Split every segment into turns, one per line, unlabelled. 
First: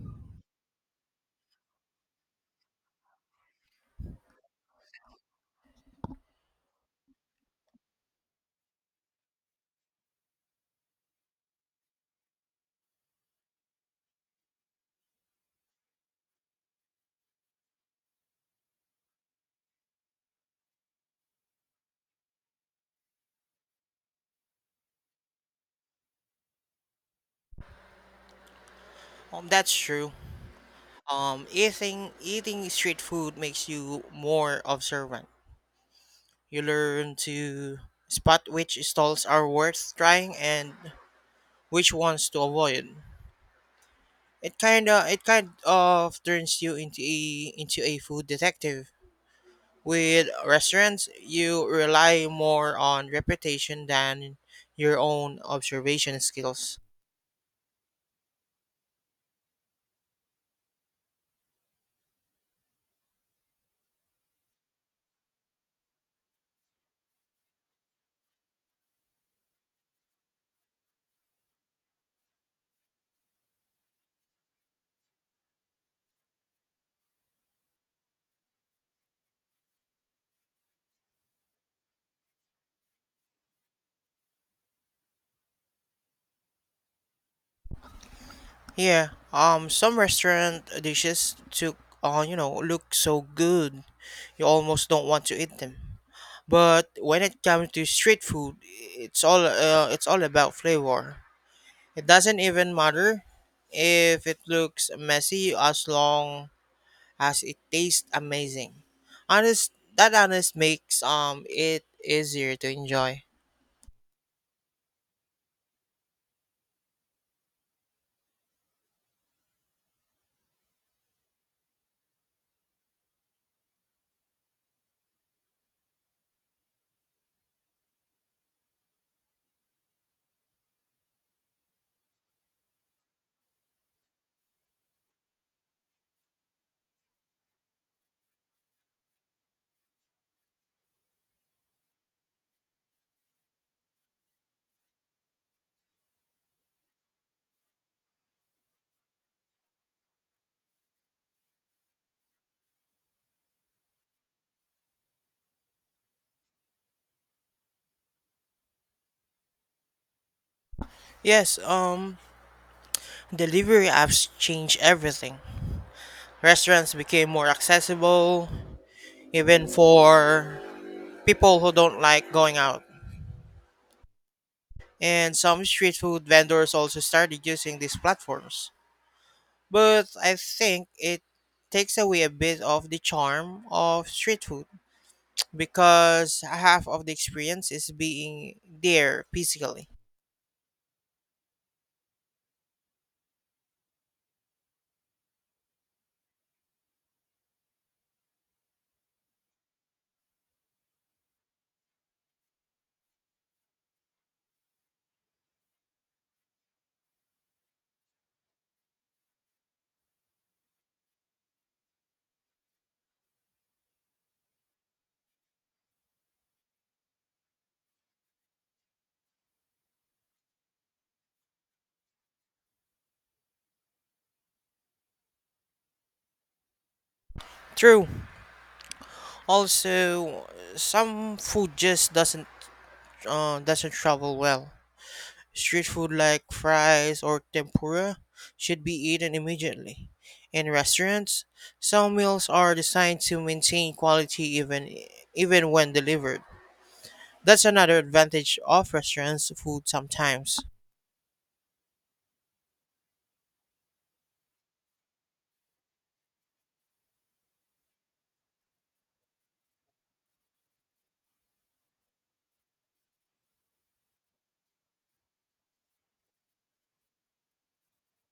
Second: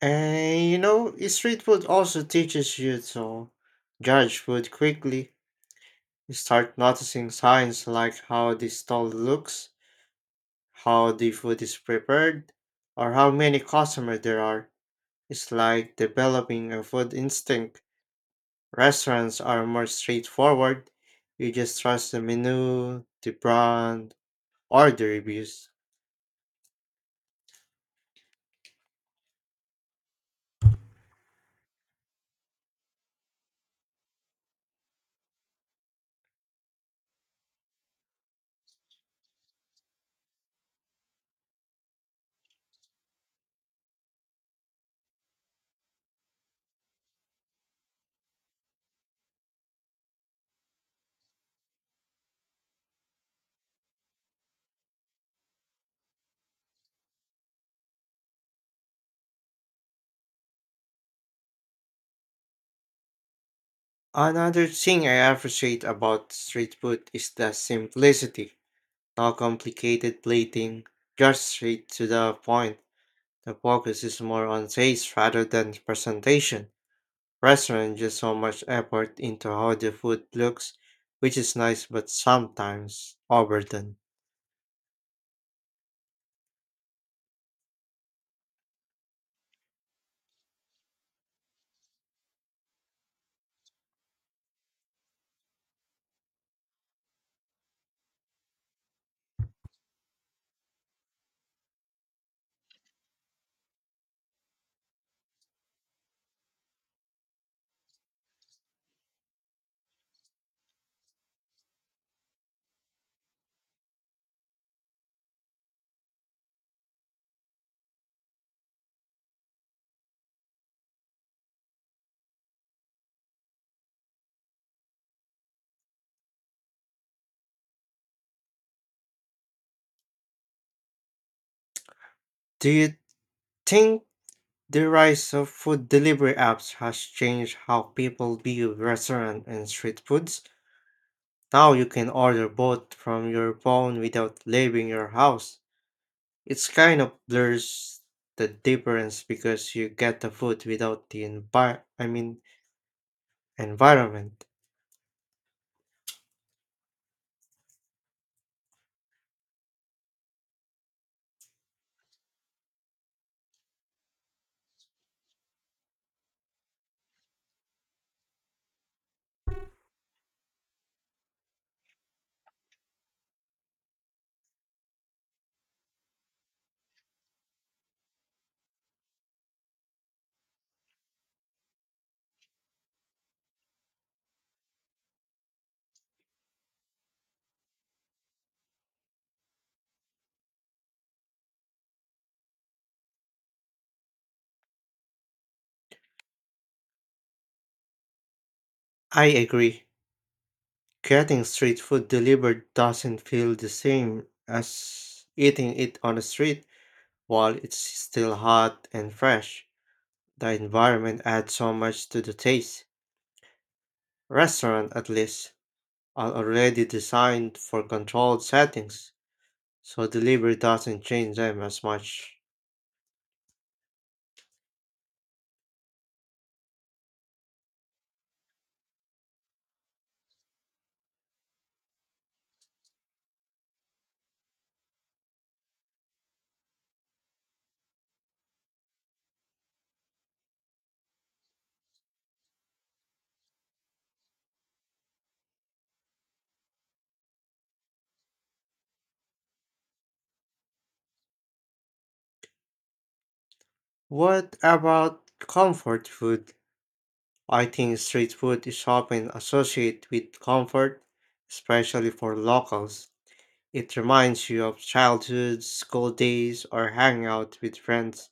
And you know, street food also teaches you to judge food quickly. You start noticing signs like how the stall looks, how the food is prepared, or how many customers there are. It's like developing a food instinct. Restaurants are more straightforward. You just trust the menu, the brand, or the reviews.
That's true. Eating street food makes you more observant. You learn to spot which stalls are worth trying and which ones to avoid. It kind of turns you into a food detective. With restaurants, you rely more on reputation than your own observation skills.
Another thing I appreciate about street food is the simplicity. No complicated plating, just straight to the point. The focus is more on taste rather than presentation. Restaurants just so much effort into how the food looks, which is nice but sometimes overdone.
Yeah, some restaurant dishes took, look so good, you almost don't want to eat them. But when it comes to street food, it's all about flavor. It doesn't even matter if it looks messy as long as it tastes amazing. Honest, that honest makes it easier to enjoy.
Do you think the rise of food delivery apps has changed how people view restaurant and street foods? Now you can order both from your phone without leaving your house. It's kind of blurs the difference because you get the food without the environment.
Yes, delivery apps changed everything. Restaurants became more accessible, even for people who don't like going out. And some street food vendors also started using these platforms. But I think it takes away a bit of the charm of street food because half of the experience is being there physically.
I agree. Getting street food delivered doesn't feel the same as eating it on the street while it's still hot and fresh. The environment adds so much to the taste. Restaurant at least are already designed for controlled settings, so delivery doesn't change them as much.
True. Also, some food just doesn't travel well. Street food like fries or tempura should be eaten immediately. In restaurants, some meals are designed to maintain quality even when delivered. That's another advantage of restaurants food sometimes.
What about comfort food? I think street food is often associated with comfort, especially for locals. It reminds you of childhood, school days, or hanging out with friends.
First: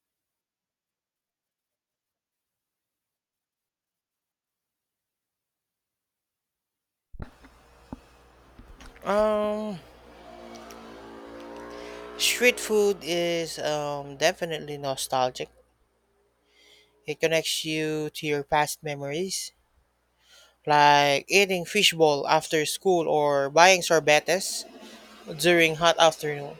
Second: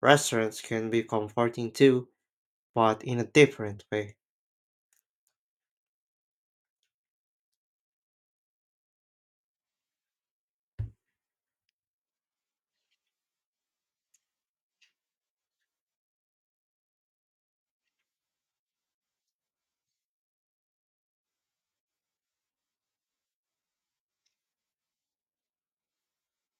Restaurants can be comforting too, but in a different way.
Um, Street food is definitely nostalgic. It connects you to your past memories, like eating fishbowl after school or buying sorbetes during hot afternoon.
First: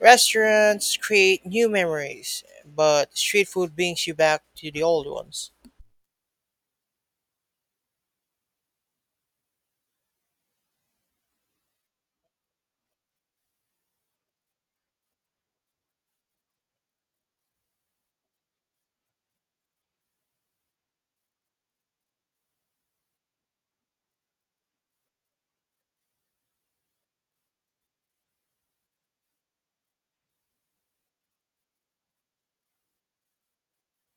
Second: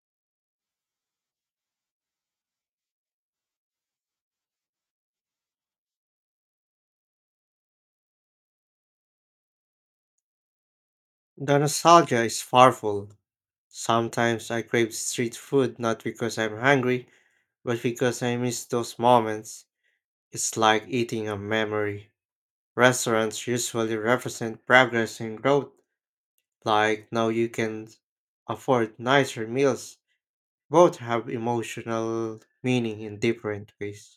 Restaurants create new memories, but street food brings you back to the old ones.
The nostalgia is powerful. Sometimes I crave street food not because I'm hungry, but because I miss those moments. It's like eating a memory. Restaurants usually represent progress and growth. Like now you can afford nicer meals. Both have emotional meaning in different ways.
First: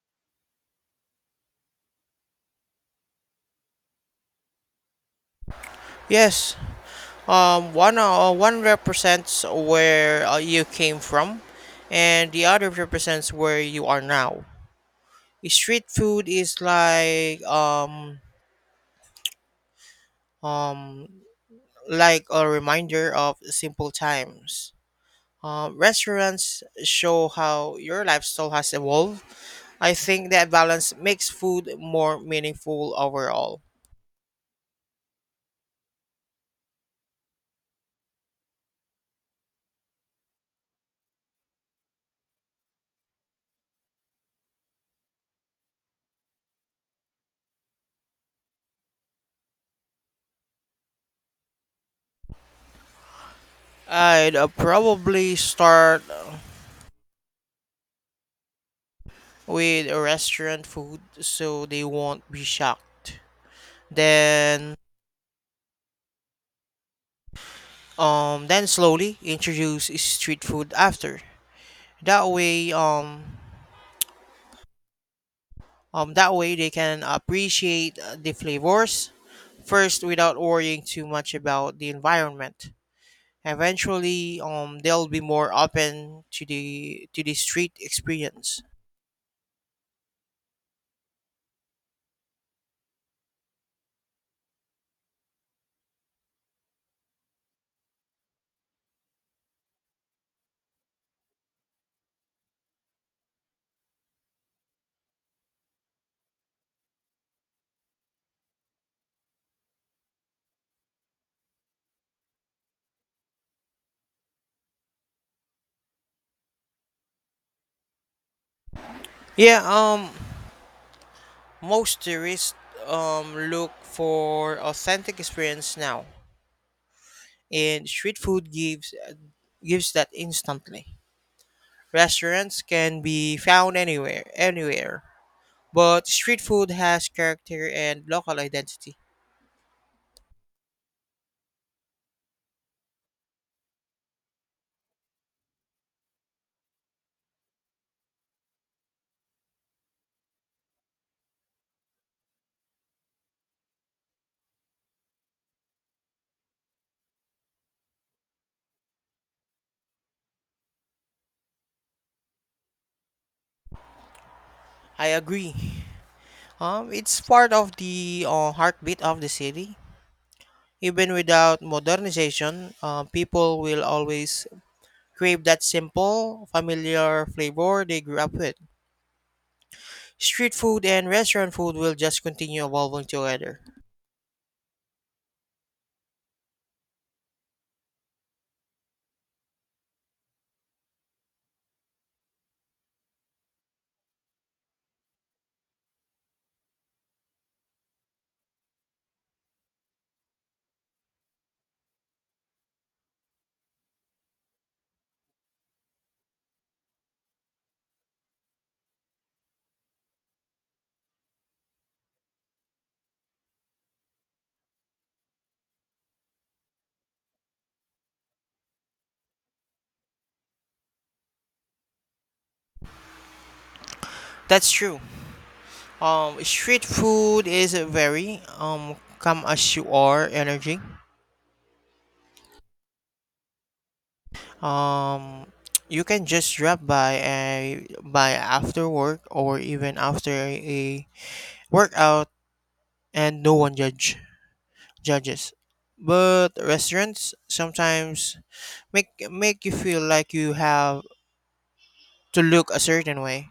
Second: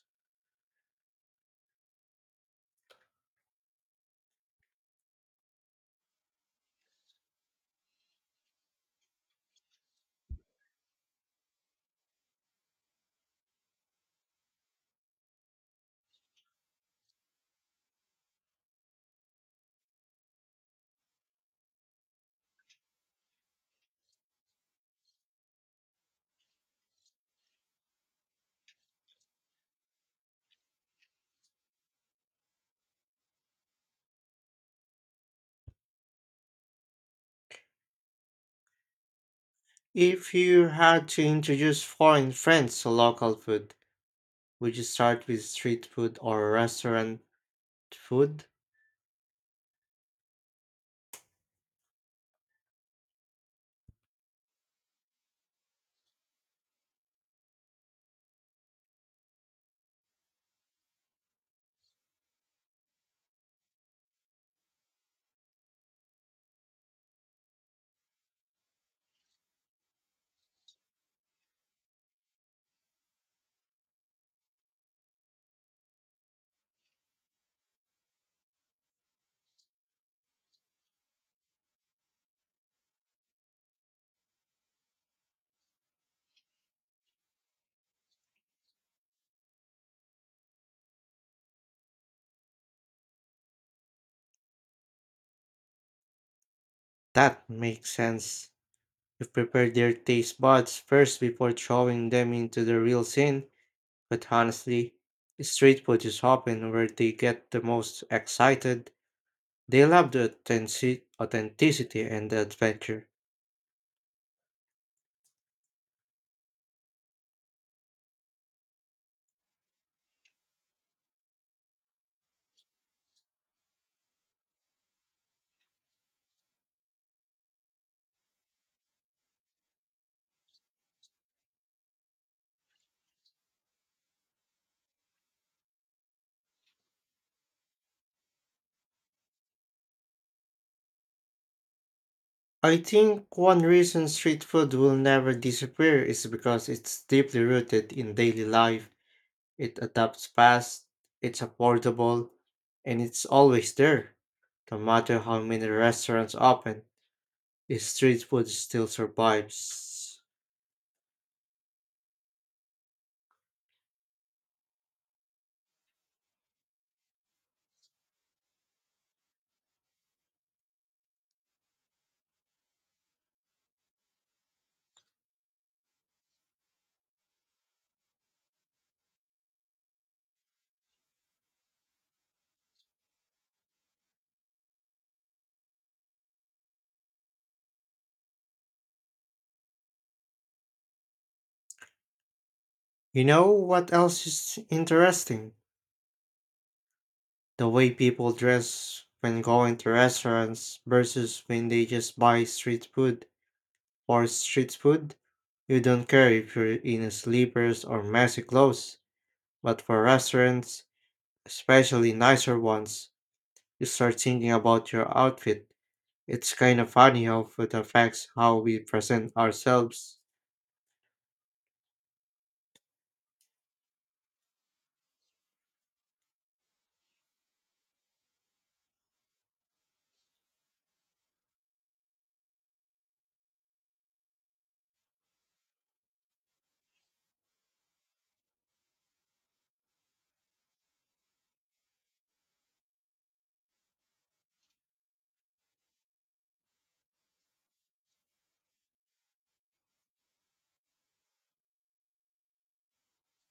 Yes, one represents where you came from, and the other represents where you are now. Street food is um like a reminder of simple times. Restaurants show how your lifestyle has evolved. I think that balance makes food more meaningful overall.
If you had to introduce foreign friends to local food, would you start with street food or restaurant food?
I'd probably start with restaurant food so they won't be shocked. Then then slowly introduce street food after. That way that way they can appreciate the flavors first without worrying too much about the environment. Eventually they'll be more open to the street experience.
That makes sense. You prepare their taste buds first before throwing them into the real scene, but honestly, street food is often where they get the most excited. They love the authenticity and the adventure.
Yeah, most tourists look for authentic experience now, and street food gives that instantly. Restaurants can be found anywhere, but street food has character and local identity.
I think one reason street food will never disappear is because it's deeply rooted in daily life. It adapts fast, it's affordable, and it's always there. No matter how many restaurants open, the street food still survives.
I agree. It's part of the heartbeat of the city. Even without modernization, people will always crave that simple, familiar flavor they grew up with. Street food and restaurant food will just continue evolving together.
You know what else is interesting? The way people dress when going to restaurants versus when they just buy street food. For street food, you don't care if you're in slippers or messy clothes, but for restaurants, especially nicer ones, you start thinking about your outfit. It's kind of funny how food affects how we present ourselves.
That's true. Street food is a very come as you are energy. Um, you can just drop by a by after work or even after a workout and no one judges. But restaurants sometimes make you feel like you have to look a certain way.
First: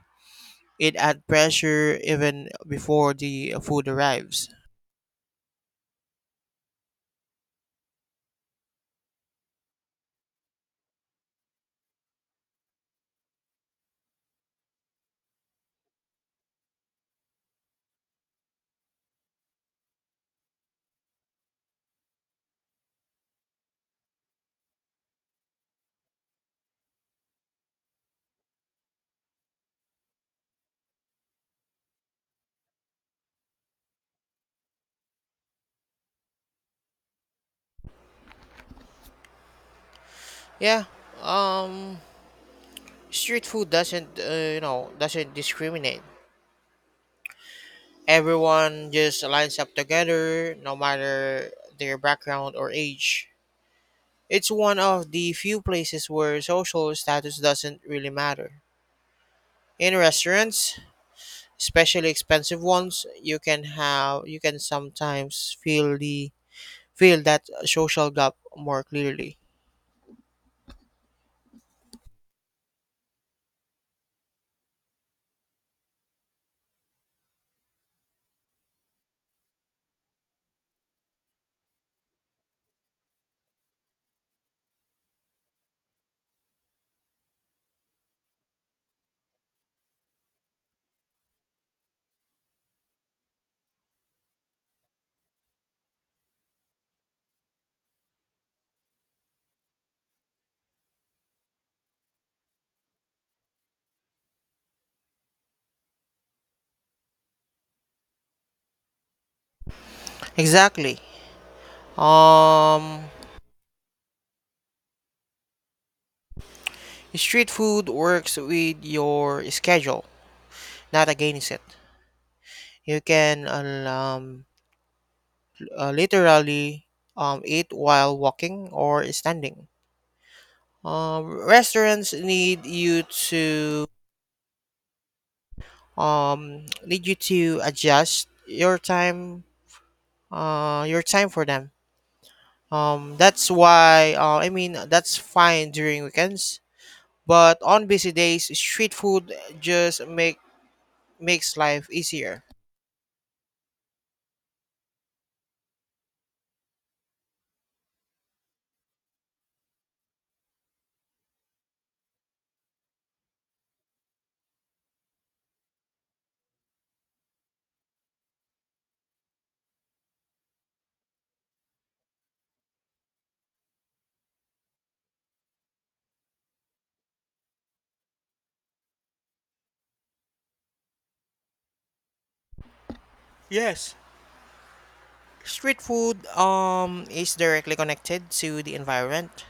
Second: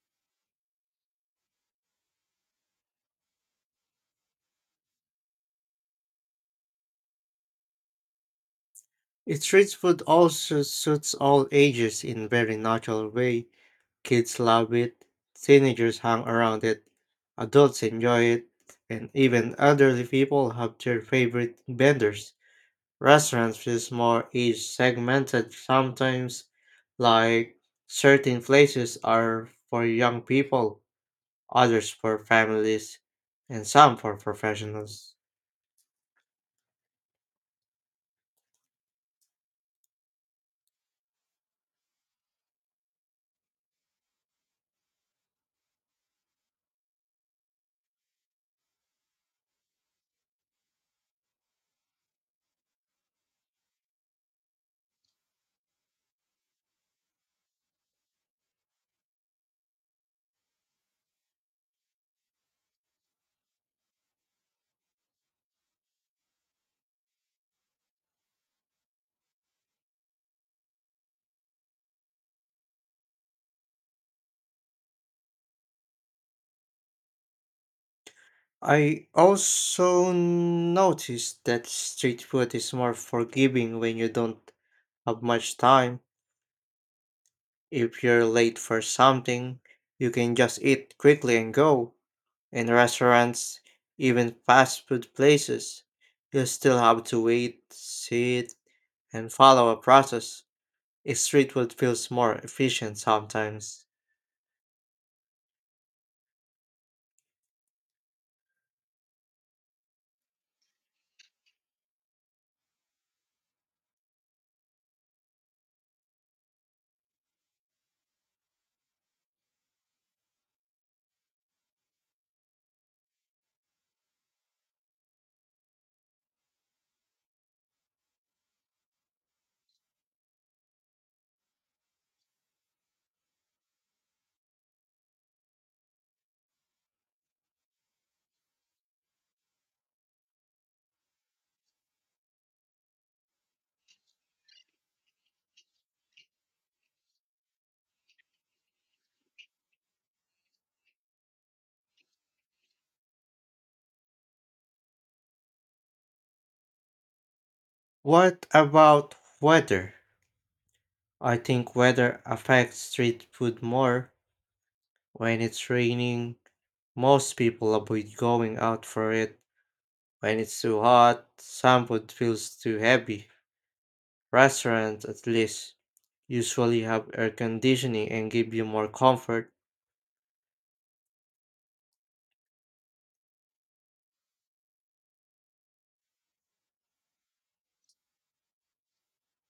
It add pressure even before the food arrives.
Street food also suits all ages in very natural way. Kids love it, teenagers hang around it, adults enjoy it, and even elderly people have their favorite vendors. Restaurants feel more each segmented sometimes, like certain places are for young people, others for families, and some for professionals.
Yeah. Um Street food doesn't you know, doesn't discriminate. Everyone just lines up together no matter their background or age. It's one of the few places where social status doesn't really matter. In restaurants, especially expensive ones, you can sometimes feel the feel that social gap more clearly.
I also noticed that street food is more forgiving when you don't have much time. If you're late for something, you can just eat quickly and go. In restaurants, even fast food places, you still have to wait, sit, and follow a process. A street food feels more efficient sometimes.
Exactly. Um Street food works with your schedule not against it. You can literally eat while walking or standing. Um, restaurants to need you to adjust your time for them. That's why I mean that's fine during weekends, but on busy days, street food just make makes life easier.
What about weather? I think weather affects street food more. When it's raining, most people avoid going out for it. When it's too hot, some food feels too heavy. Restaurants, at least, usually have air conditioning and give you more comfort.
Yes, street food is directly connected to the environment.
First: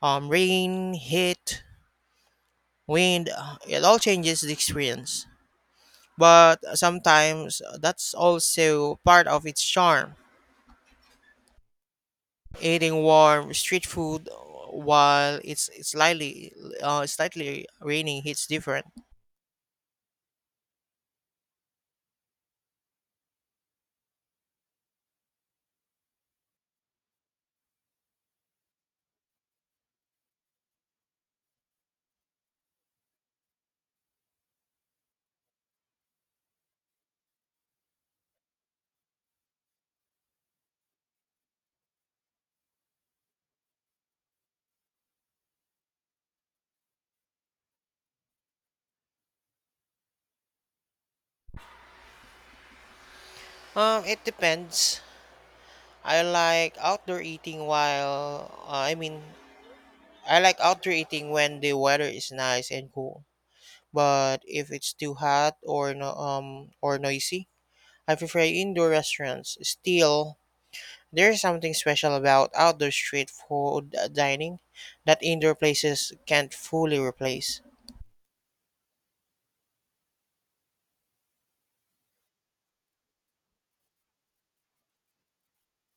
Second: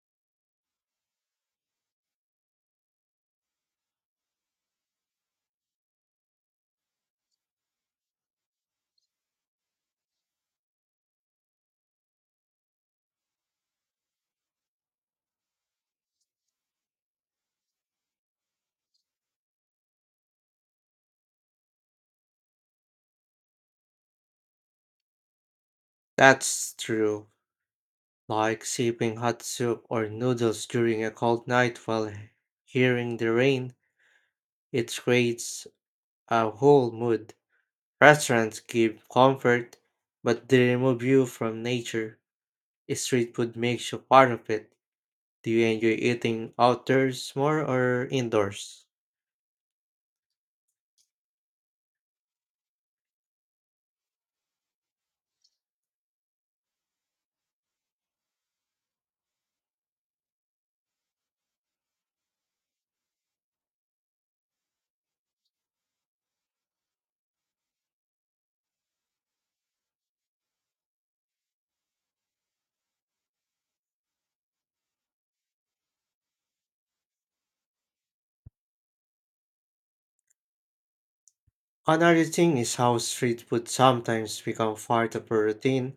Rain, heat, wind, it all changes the experience. But sometimes that's also part of its charm. Eating warm street food while it's slightly raining hits different.
That's true. Like sipping hot soup or noodles during a cold night while hearing the rain, it creates a whole mood. Restaurants give comfort, but they remove you from nature. Street food makes you part of it. Do you enjoy eating outdoors more or indoors?
It depends. I like outdoor eating while uh, I mean I like outdoor eating when the weather is nice and cool. But if it's too hot or no, or noisy, I prefer indoor restaurants. Still, there is something special about outdoor street food dining that indoor places can't fully replace.
Another thing is how street food sometimes become part of a routine,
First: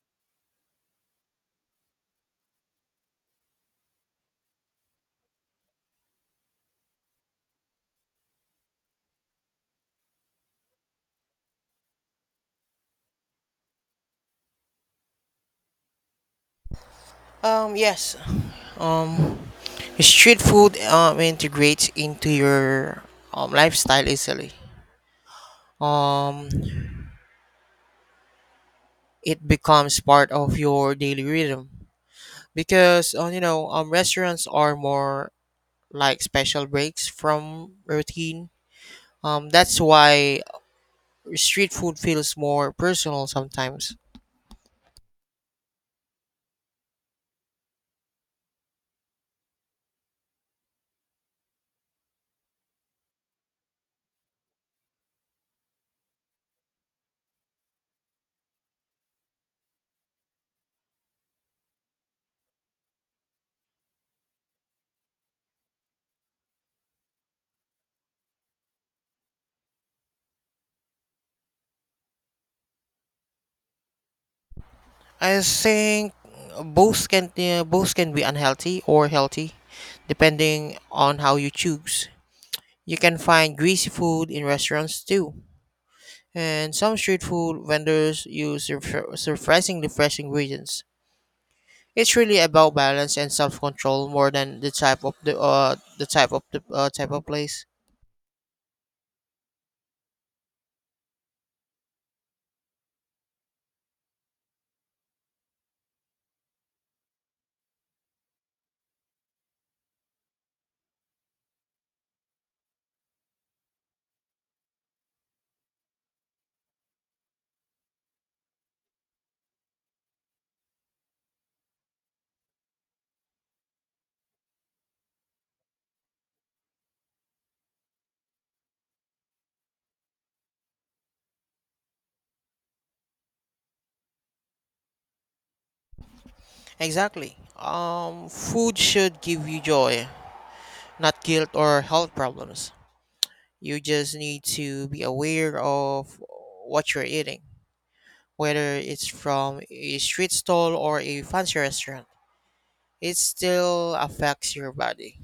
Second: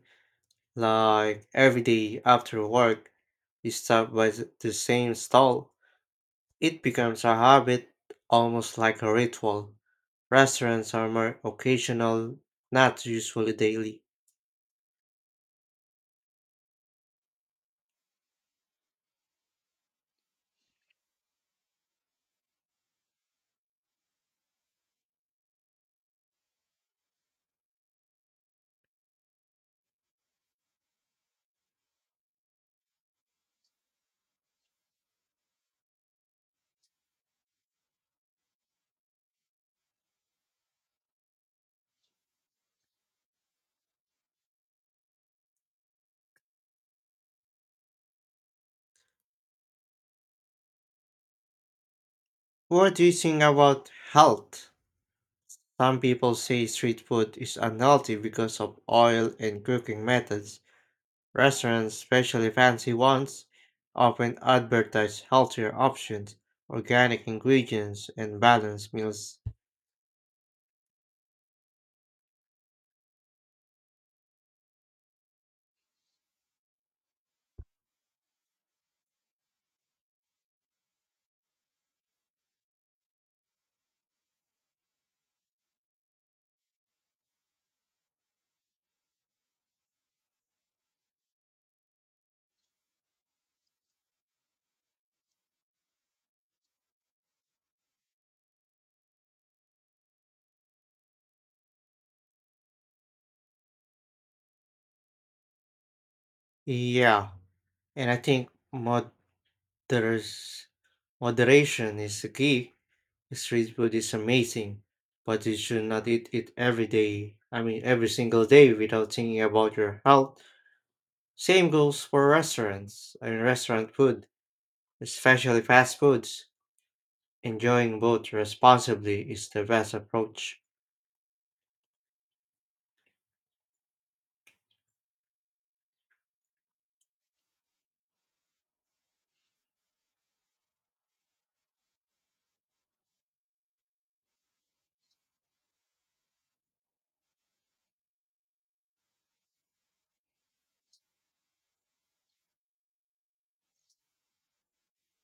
like every day after work, you stop by the same stall. It becomes a habit, almost like a ritual. Restaurants are more occasional, not usually daily.
Yes. Um, Street food integrates into your lifestyle easily. Um, it becomes part of your daily rhythm because restaurants are more like special breaks from routine. That's why street food feels more personal sometimes.
What do you think about health? Some people say street food is unhealthy because of oil and cooking methods. Restaurants, especially fancy ones, often advertise healthier options, organic ingredients, and balanced meals.
I think both can be unhealthy or healthy, depending on how you choose. You can find greasy food in restaurants too, and some street food vendors use surprisingly fresh ingredients. It's really about balance and self-control more than the type of place.
Yeah, and I think moderation is the key. Street food is amazing, but you should not eat it every day. I mean, every single day without thinking about your health. Same goes for restaurants. I mean, restaurant food, especially fast foods. Enjoying both responsibly is the best approach.
Exactly. Food should give you joy, not guilt or health problems. You just need to be aware of what you're eating, whether it's from a street stall or a fancy restaurant. It still affects your body.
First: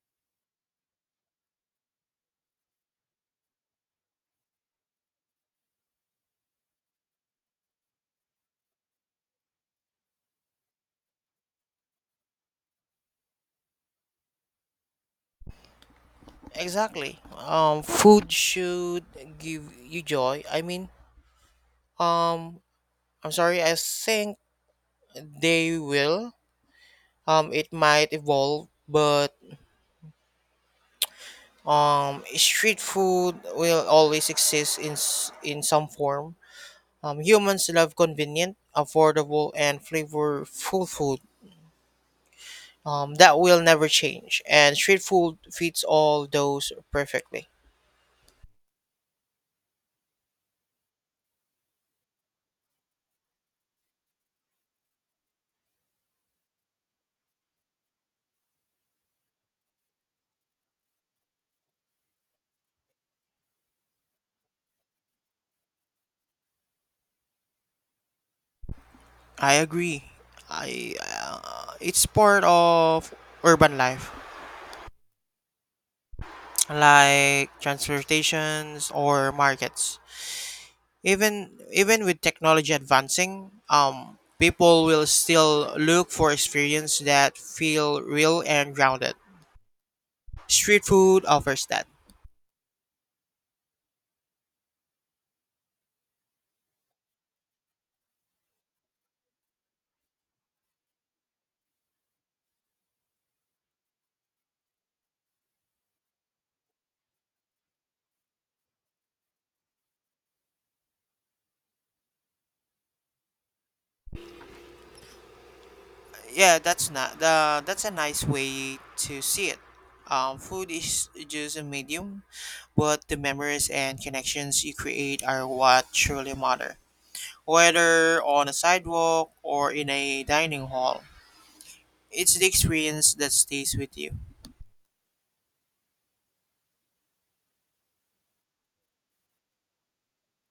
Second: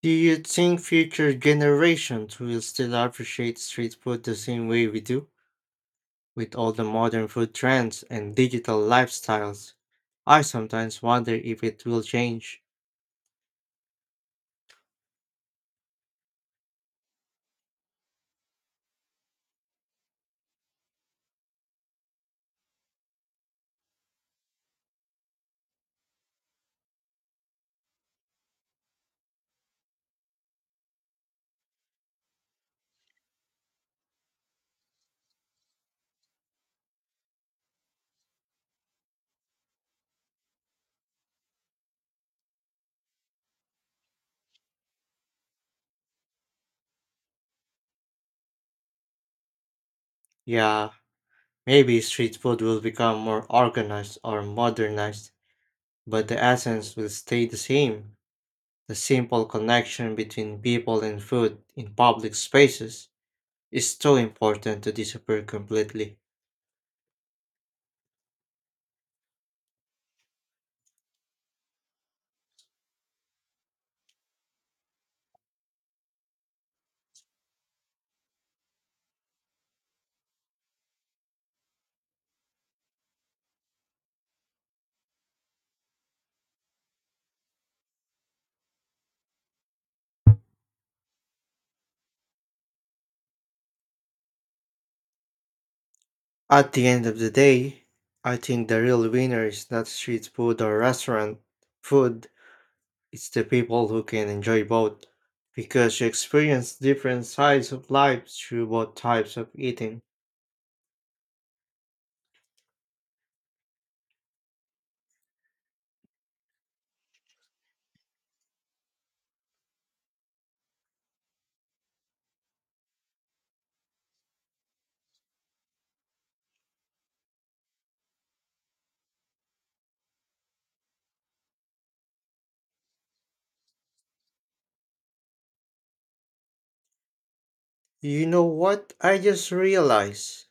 Do you think future generations will still appreciate street food the same way we do? With all the modern food trends and digital lifestyles, I sometimes wonder if it will change.
Exactly. Food should give you joy. I mean, um, I'm sorry. I think they will. It might evolve, but street food will always exist in in some form. Humans love convenient, affordable, and flavorful food. That will never change, and street food fits all those perfectly.
Yeah, maybe street food will become more organized or modernized, but the essence will stay the same. The simple connection between people and food in public spaces is too important to disappear completely.
I agree. I It's part of urban life, like transportations or markets. Even with technology advancing, people will still look for experience that feel real and grounded. Street food offers that.
At the end of the day, I think the real winner is not street food or restaurant food, it's the people who can enjoy both, because you experience different sides of life through both types of eating.
Yeah, that's not the that's a nice way to see it. Food is just a medium, but the memories and connections you create are what truly matter. Whether on a sidewalk or in a dining hall, it's the experience that stays with you.
You know what? I just realized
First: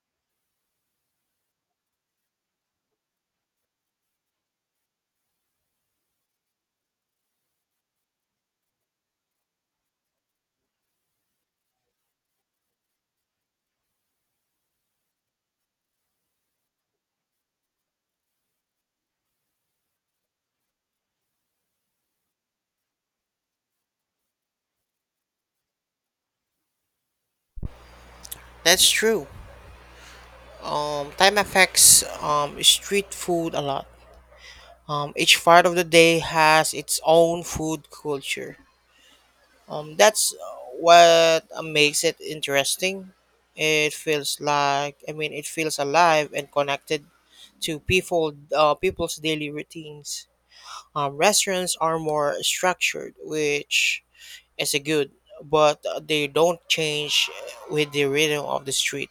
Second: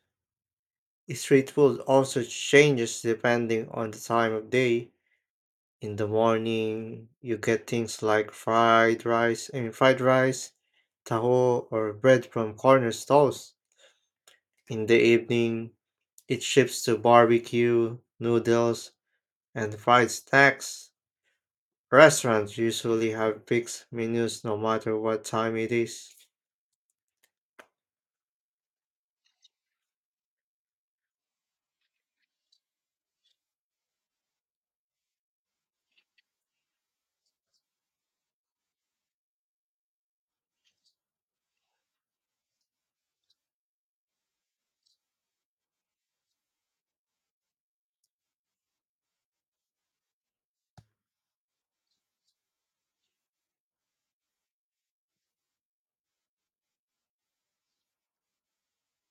street food also changes depending on the time of day. In the morning, you get things like fried rice, taho, or bread from corner stalls. In the evening, it shifts to barbecue, noodles, and fried snacks. Restaurants usually have fixed menus no matter what time it is.
That's true. Time affects street food a lot. Each part of the day has its own food culture. That's what makes it interesting. It feels like I mean, It feels alive and connected to people's daily routines. Restaurants are more structured, which is a good, but they don't change with the rhythm of the street.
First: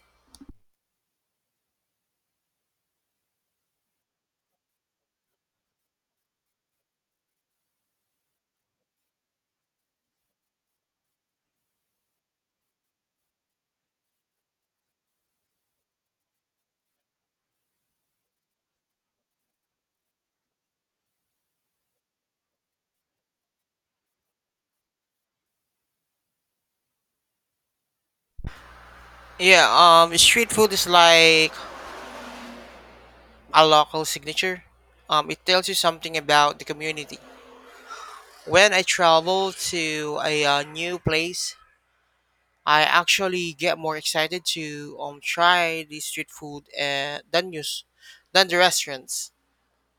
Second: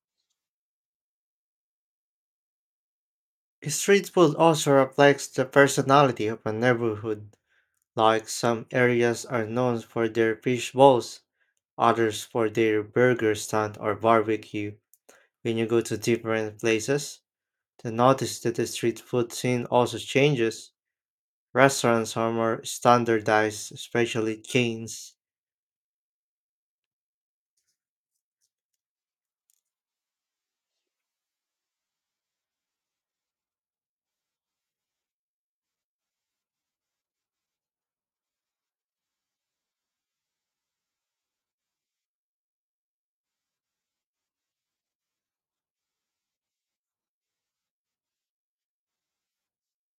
Street food also reflects the personality of a neighborhood. Like some areas are known for their fish bowls, others for their burger stand or barbecue. When you go to different places, to notice that the street food scene also changes. Restaurants are more standardized, especially chains.
Yeah, street food is like a local signature. It tells you something about the community. When I travel to a new place, I actually get more excited to try the street food than the restaurants.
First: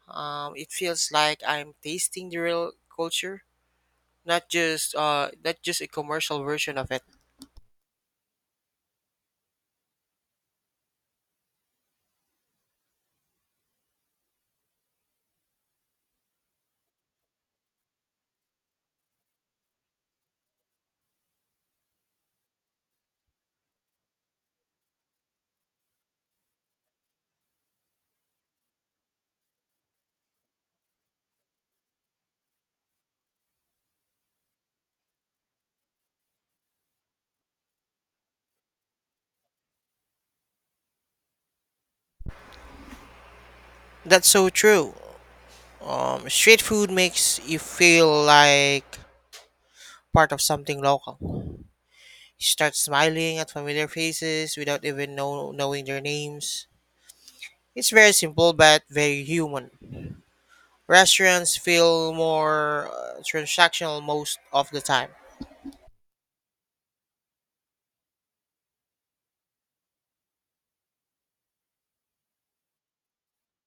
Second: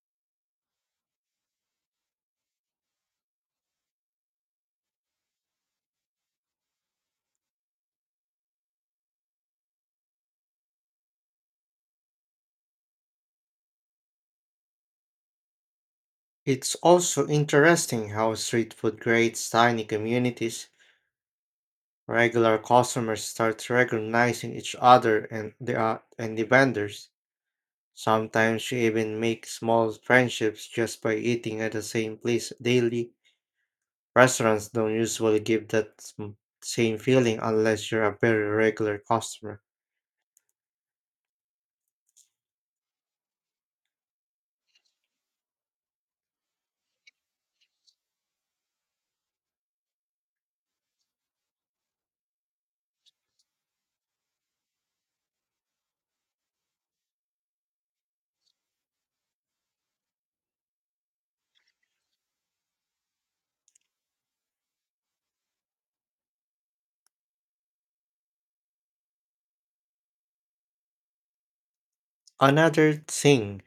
It feels like I'm tasting the real culture, not just a commercial version of it.
It's also interesting how street food creates tiny communities. Regular customers start recognizing each other and the vendors. Sometimes you even make small friendships just by eating at the same place daily. Restaurants don't usually give that same feeling unless you're a very regular customer.
That's so true. Street food makes you feel like part of something local. You start smiling at familiar faces without knowing their names. It's very simple but very human. Restaurants feel more transactional most of the time.
Another thing,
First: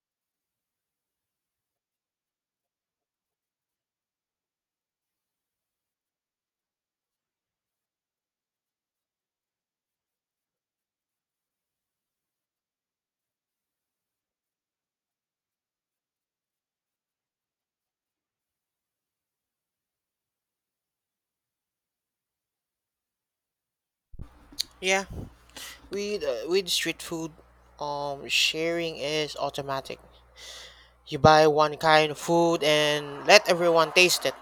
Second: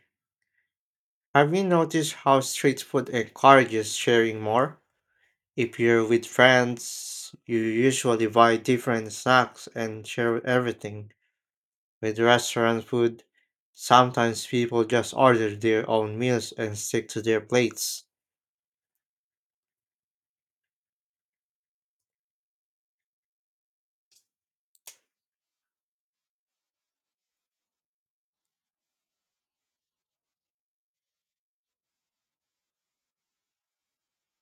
have you noticed how street food encourages sharing more? If you're with friends, you usually buy different snacks and share everything. With restaurant food, sometimes people just order their own meals and stick to their plates.
Yeah, with street food, sharing is automatic. You buy one kind of food and let everyone taste it.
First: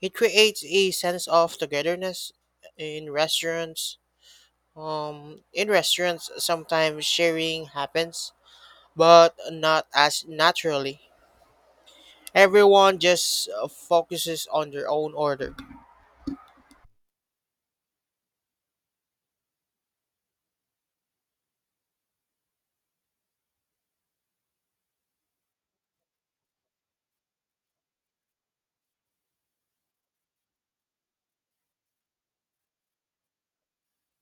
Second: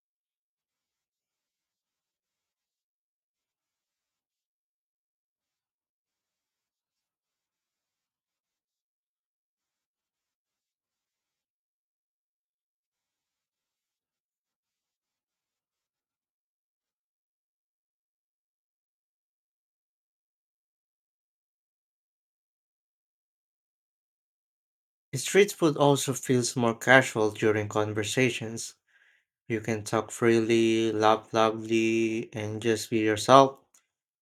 It creates a sense of togetherness in restaurants. In restaurants, sometimes sharing happens, but not as naturally. Everyone just focuses on their own order.
Street food also feels more casual during conversations. You can talk freely, laugh loudly, and just be yourself.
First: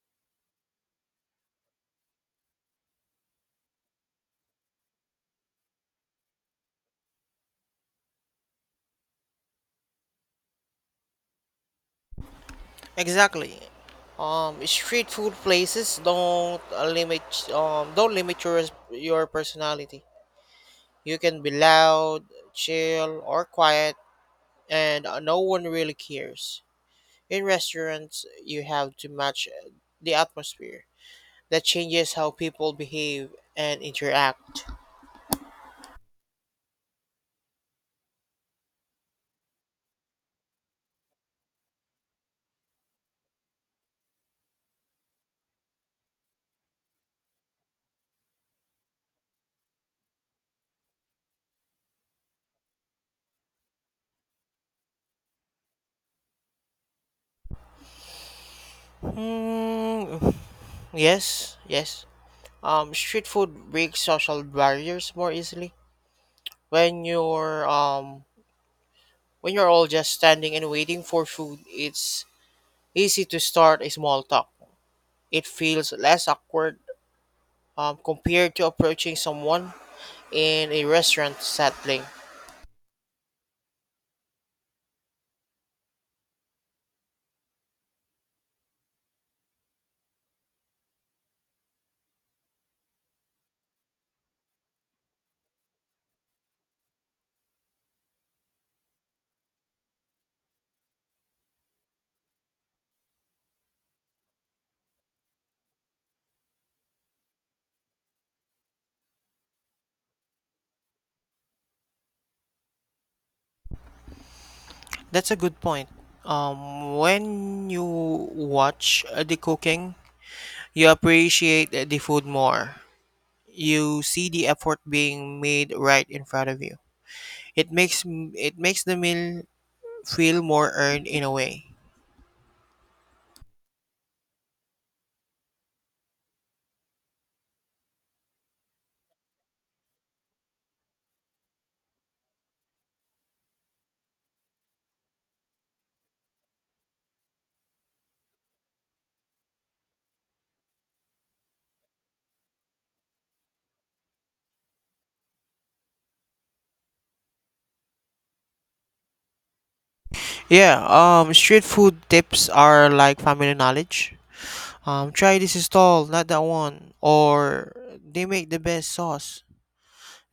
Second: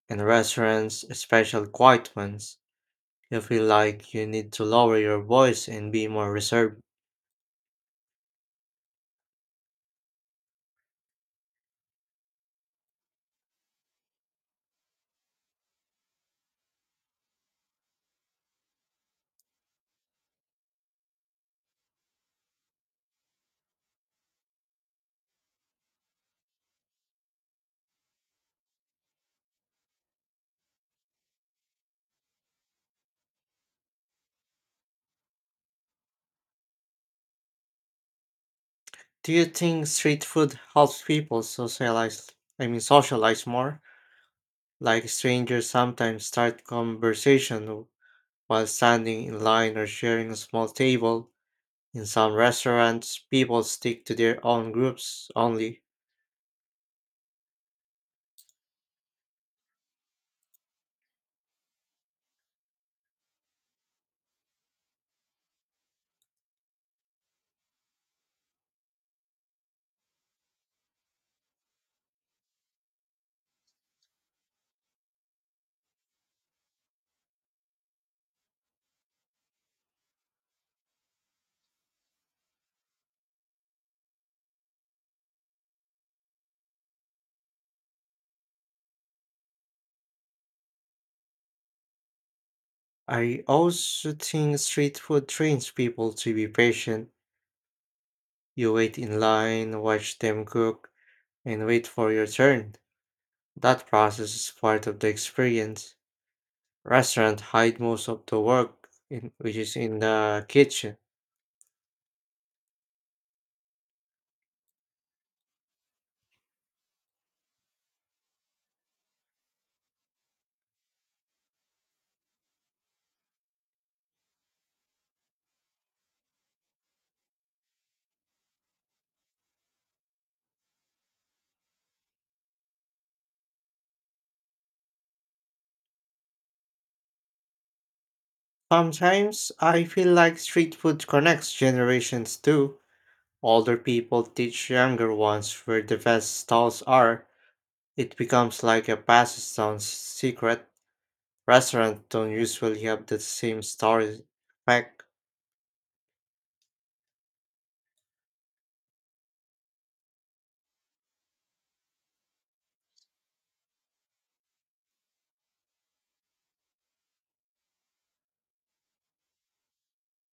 In restaurants, especially quiet ones, you feel like you need to lower your voice and be more reserved.
Exactly. Street food places don't limit your personality. You can be loud, chill, or quiet, and no one really cares. In restaurants, you have to match the atmosphere. That changes how people behave and interact.
Do you think street food helps people socialize? I mean, socialize more? Like strangers sometimes start conversation while standing in line or sharing a small table. In some restaurants, people stick to their own groups only.
Hmm. Yes. Street food breaks social barriers more easily when you're um when you're all just standing and waiting for food, it's easy to start a small talk. It feels less awkward compared to approaching someone in a restaurant setting.
I also think street food trains people to be patient. You wait in line, watch them cook, and wait for your turn. That process is part of the experience. Restaurants hide most of the work, in, which is in the kitchen.
That's a good point. When you watch the cooking, you appreciate the food more. You see the effort being made right in front of you. It makes the meal feel more earned in a way.
Sometimes I feel like street food connects generations too. Older people teach younger ones where the best stalls are. It becomes like a passage down secret. Restaurants don't usually have the same story back.
Yeah, street food tips are like family knowledge. Try this stall, not that one, or they make the best sauce.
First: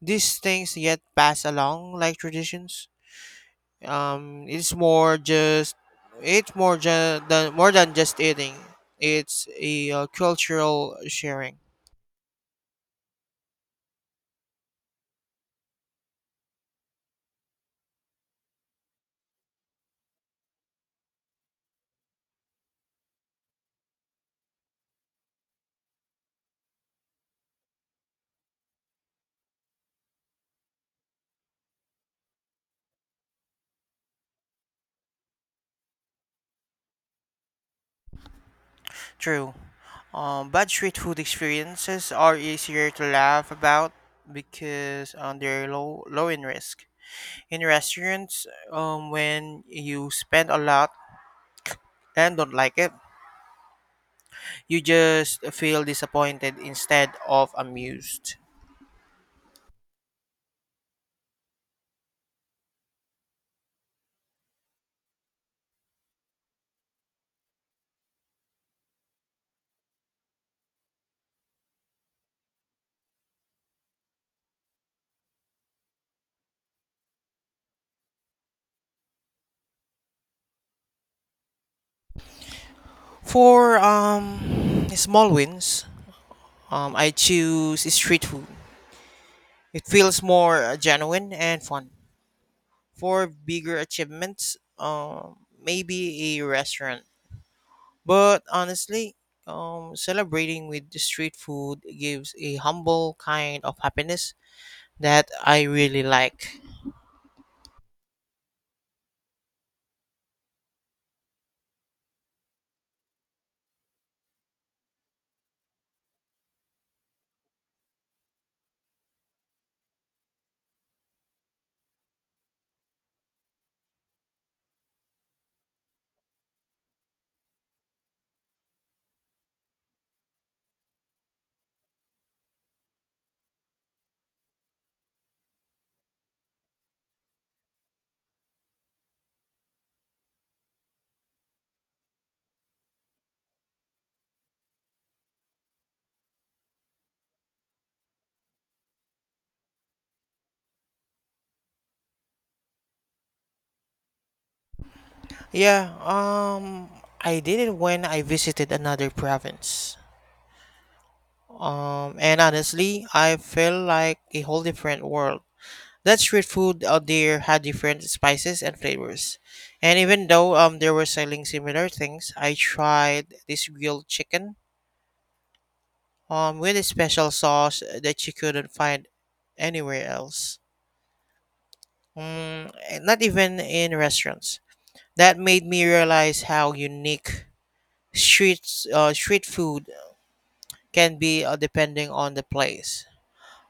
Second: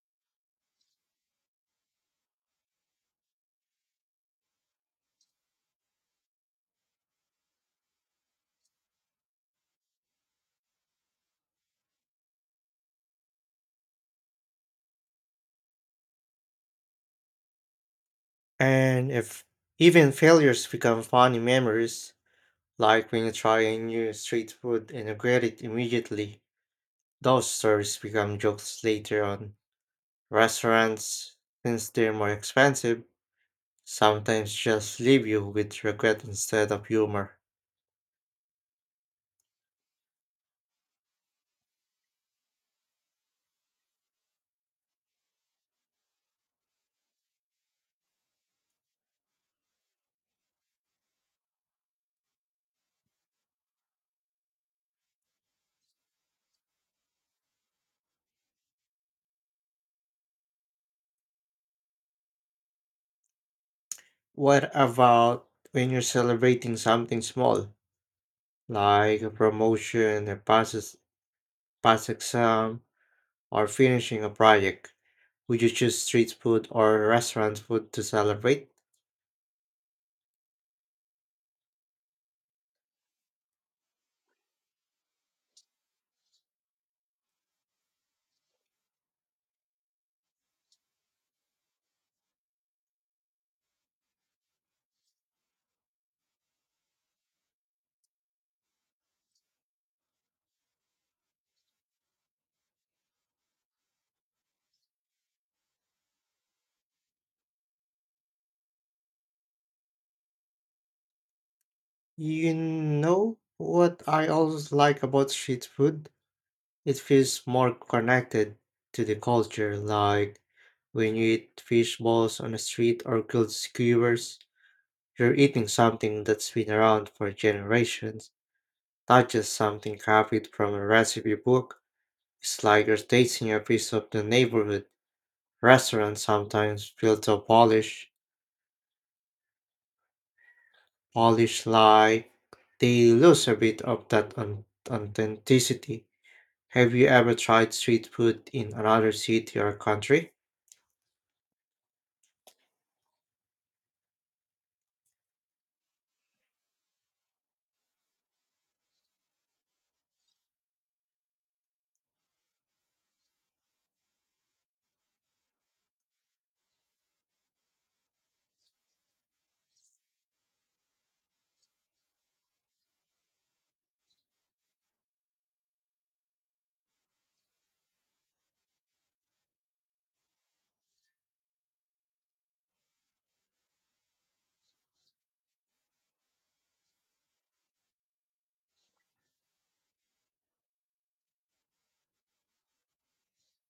These things get passed along like traditions. Um, it's more just it's more than just eating. It's a cultural sharing.
And if even failures become funny memories, like when you try a new street food and regret it immediately, those stories become jokes later on. Restaurants, since they're more expensive, sometimes just leave you with regret instead of humor.
True. Bad street food experiences are easier to laugh about because they're low in risk. In restaurants, when you spend a lot and don't like it, you just feel disappointed instead of amused.
What about when you're celebrating something small? Like a promotion, a pass exam, or finishing a project. Would you choose street food or restaurant food to celebrate?
For small wins, I choose street food. It feels more genuine and fun. For bigger achievements, maybe a restaurant. But honestly, celebrating with the street food gives a humble kind of happiness that I really like.
You know what I always like about street food? It feels more connected to the culture, like when you eat fish balls on the street or grilled skewers, you're eating something that's been around for generations, not just something copied from a recipe book. It's like rotating a piece of the neighborhood. Restaurants sometimes feel so polish like they lose a bit of that authenticity. Have you ever tried street food in another city or country?
Yeah, I did it when I visited another province. And honestly, I felt like a whole different world. That street food out there had different spices and flavors. And even though they were selling similar things, I tried this grilled chicken with a special sauce that you couldn't find anywhere else. Mm, eh, not even in restaurants. That made me realize how unique street street food can be depending on the place.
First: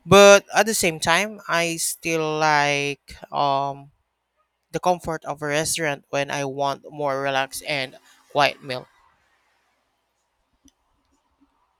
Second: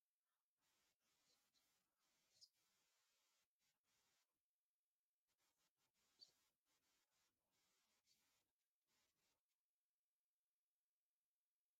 But at the same time, I still like the comfort of a restaurant when I want more relaxed and quiet meal.